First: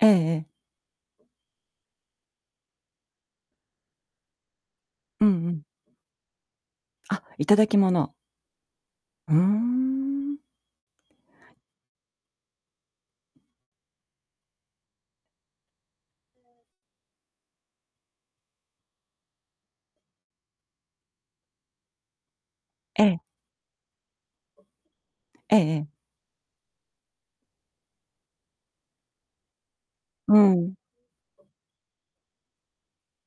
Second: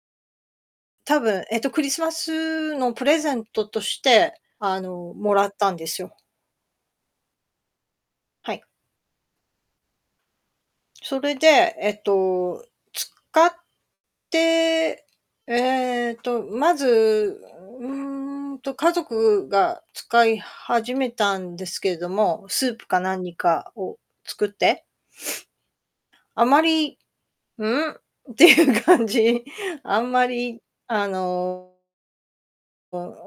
ええええ。たぶん、えっと、クリスマスのプレゼントとして、あの、うんもらうっん。たんですよ。あ、頂き物。はい。うーん。それで、えっと、使って、えっと、うまず、ううーんと、家族が使い始めたんですけども、スープかええ。何かを作って、ええええ。あまり「うん？」っていう感じ。あんまうり、ん。あのこう、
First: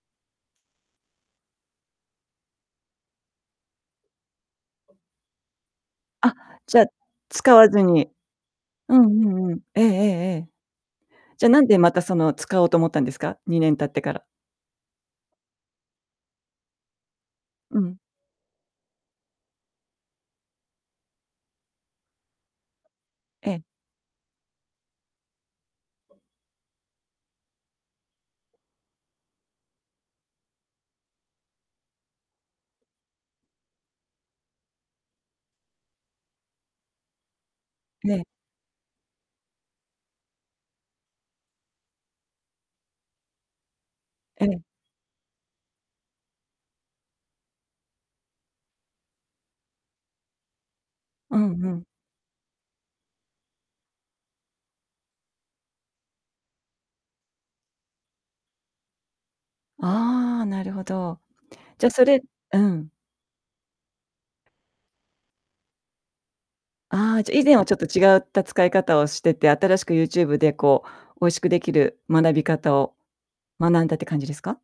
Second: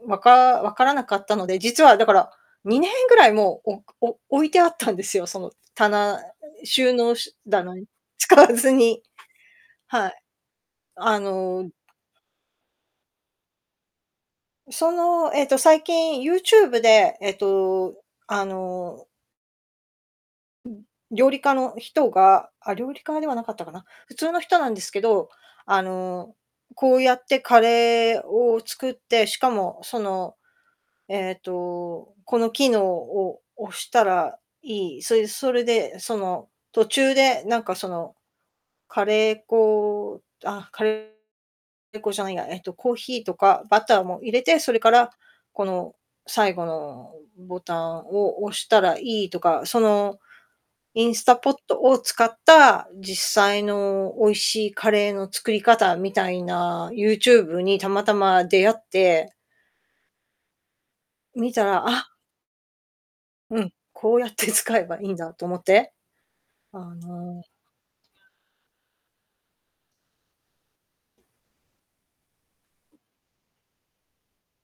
おうん、わか分からなかったので、実は、だから、2年ぐらいもう、おくお置いてあったんですよ、その、棚えあ、えじゃ、収納しゅ使わ棚ずに、に。使わずうんにうんうん。ええええはい、ええ。あじゃ、なんのでまた、その、使おうと思ったんですか？2年経ってから。その、えっと、最近、YouTube で、えっうと、ん。あのうん。料理家の人が、あ、料理家ではなえかっえ。たかな、普通の人なんですけど、あの、こうやってカレーを作って、しかも、その、えっと、この機能を押したらいい、そいでそれで、その、途中でなんかそえの、え。カレー粉あ、カレー粉じゃないや、えっと、コーヒーとかバターも入れえて、え。それから、この最後のボタンを押したらいいとか、その、インスタうんポッうトん。を使った実際の美味しいカレーの作り方みたいな、YouTube にたまたま出会ってああ、なるほど。見たら、じゃ、そあれうん。うん、こうやって使えばいいんだと思って、あああ、じゃ、以の前はちょっと違った使い方をしてて、新しく YouTube でこう、美味しくできる学び方を、学んだって感じですか？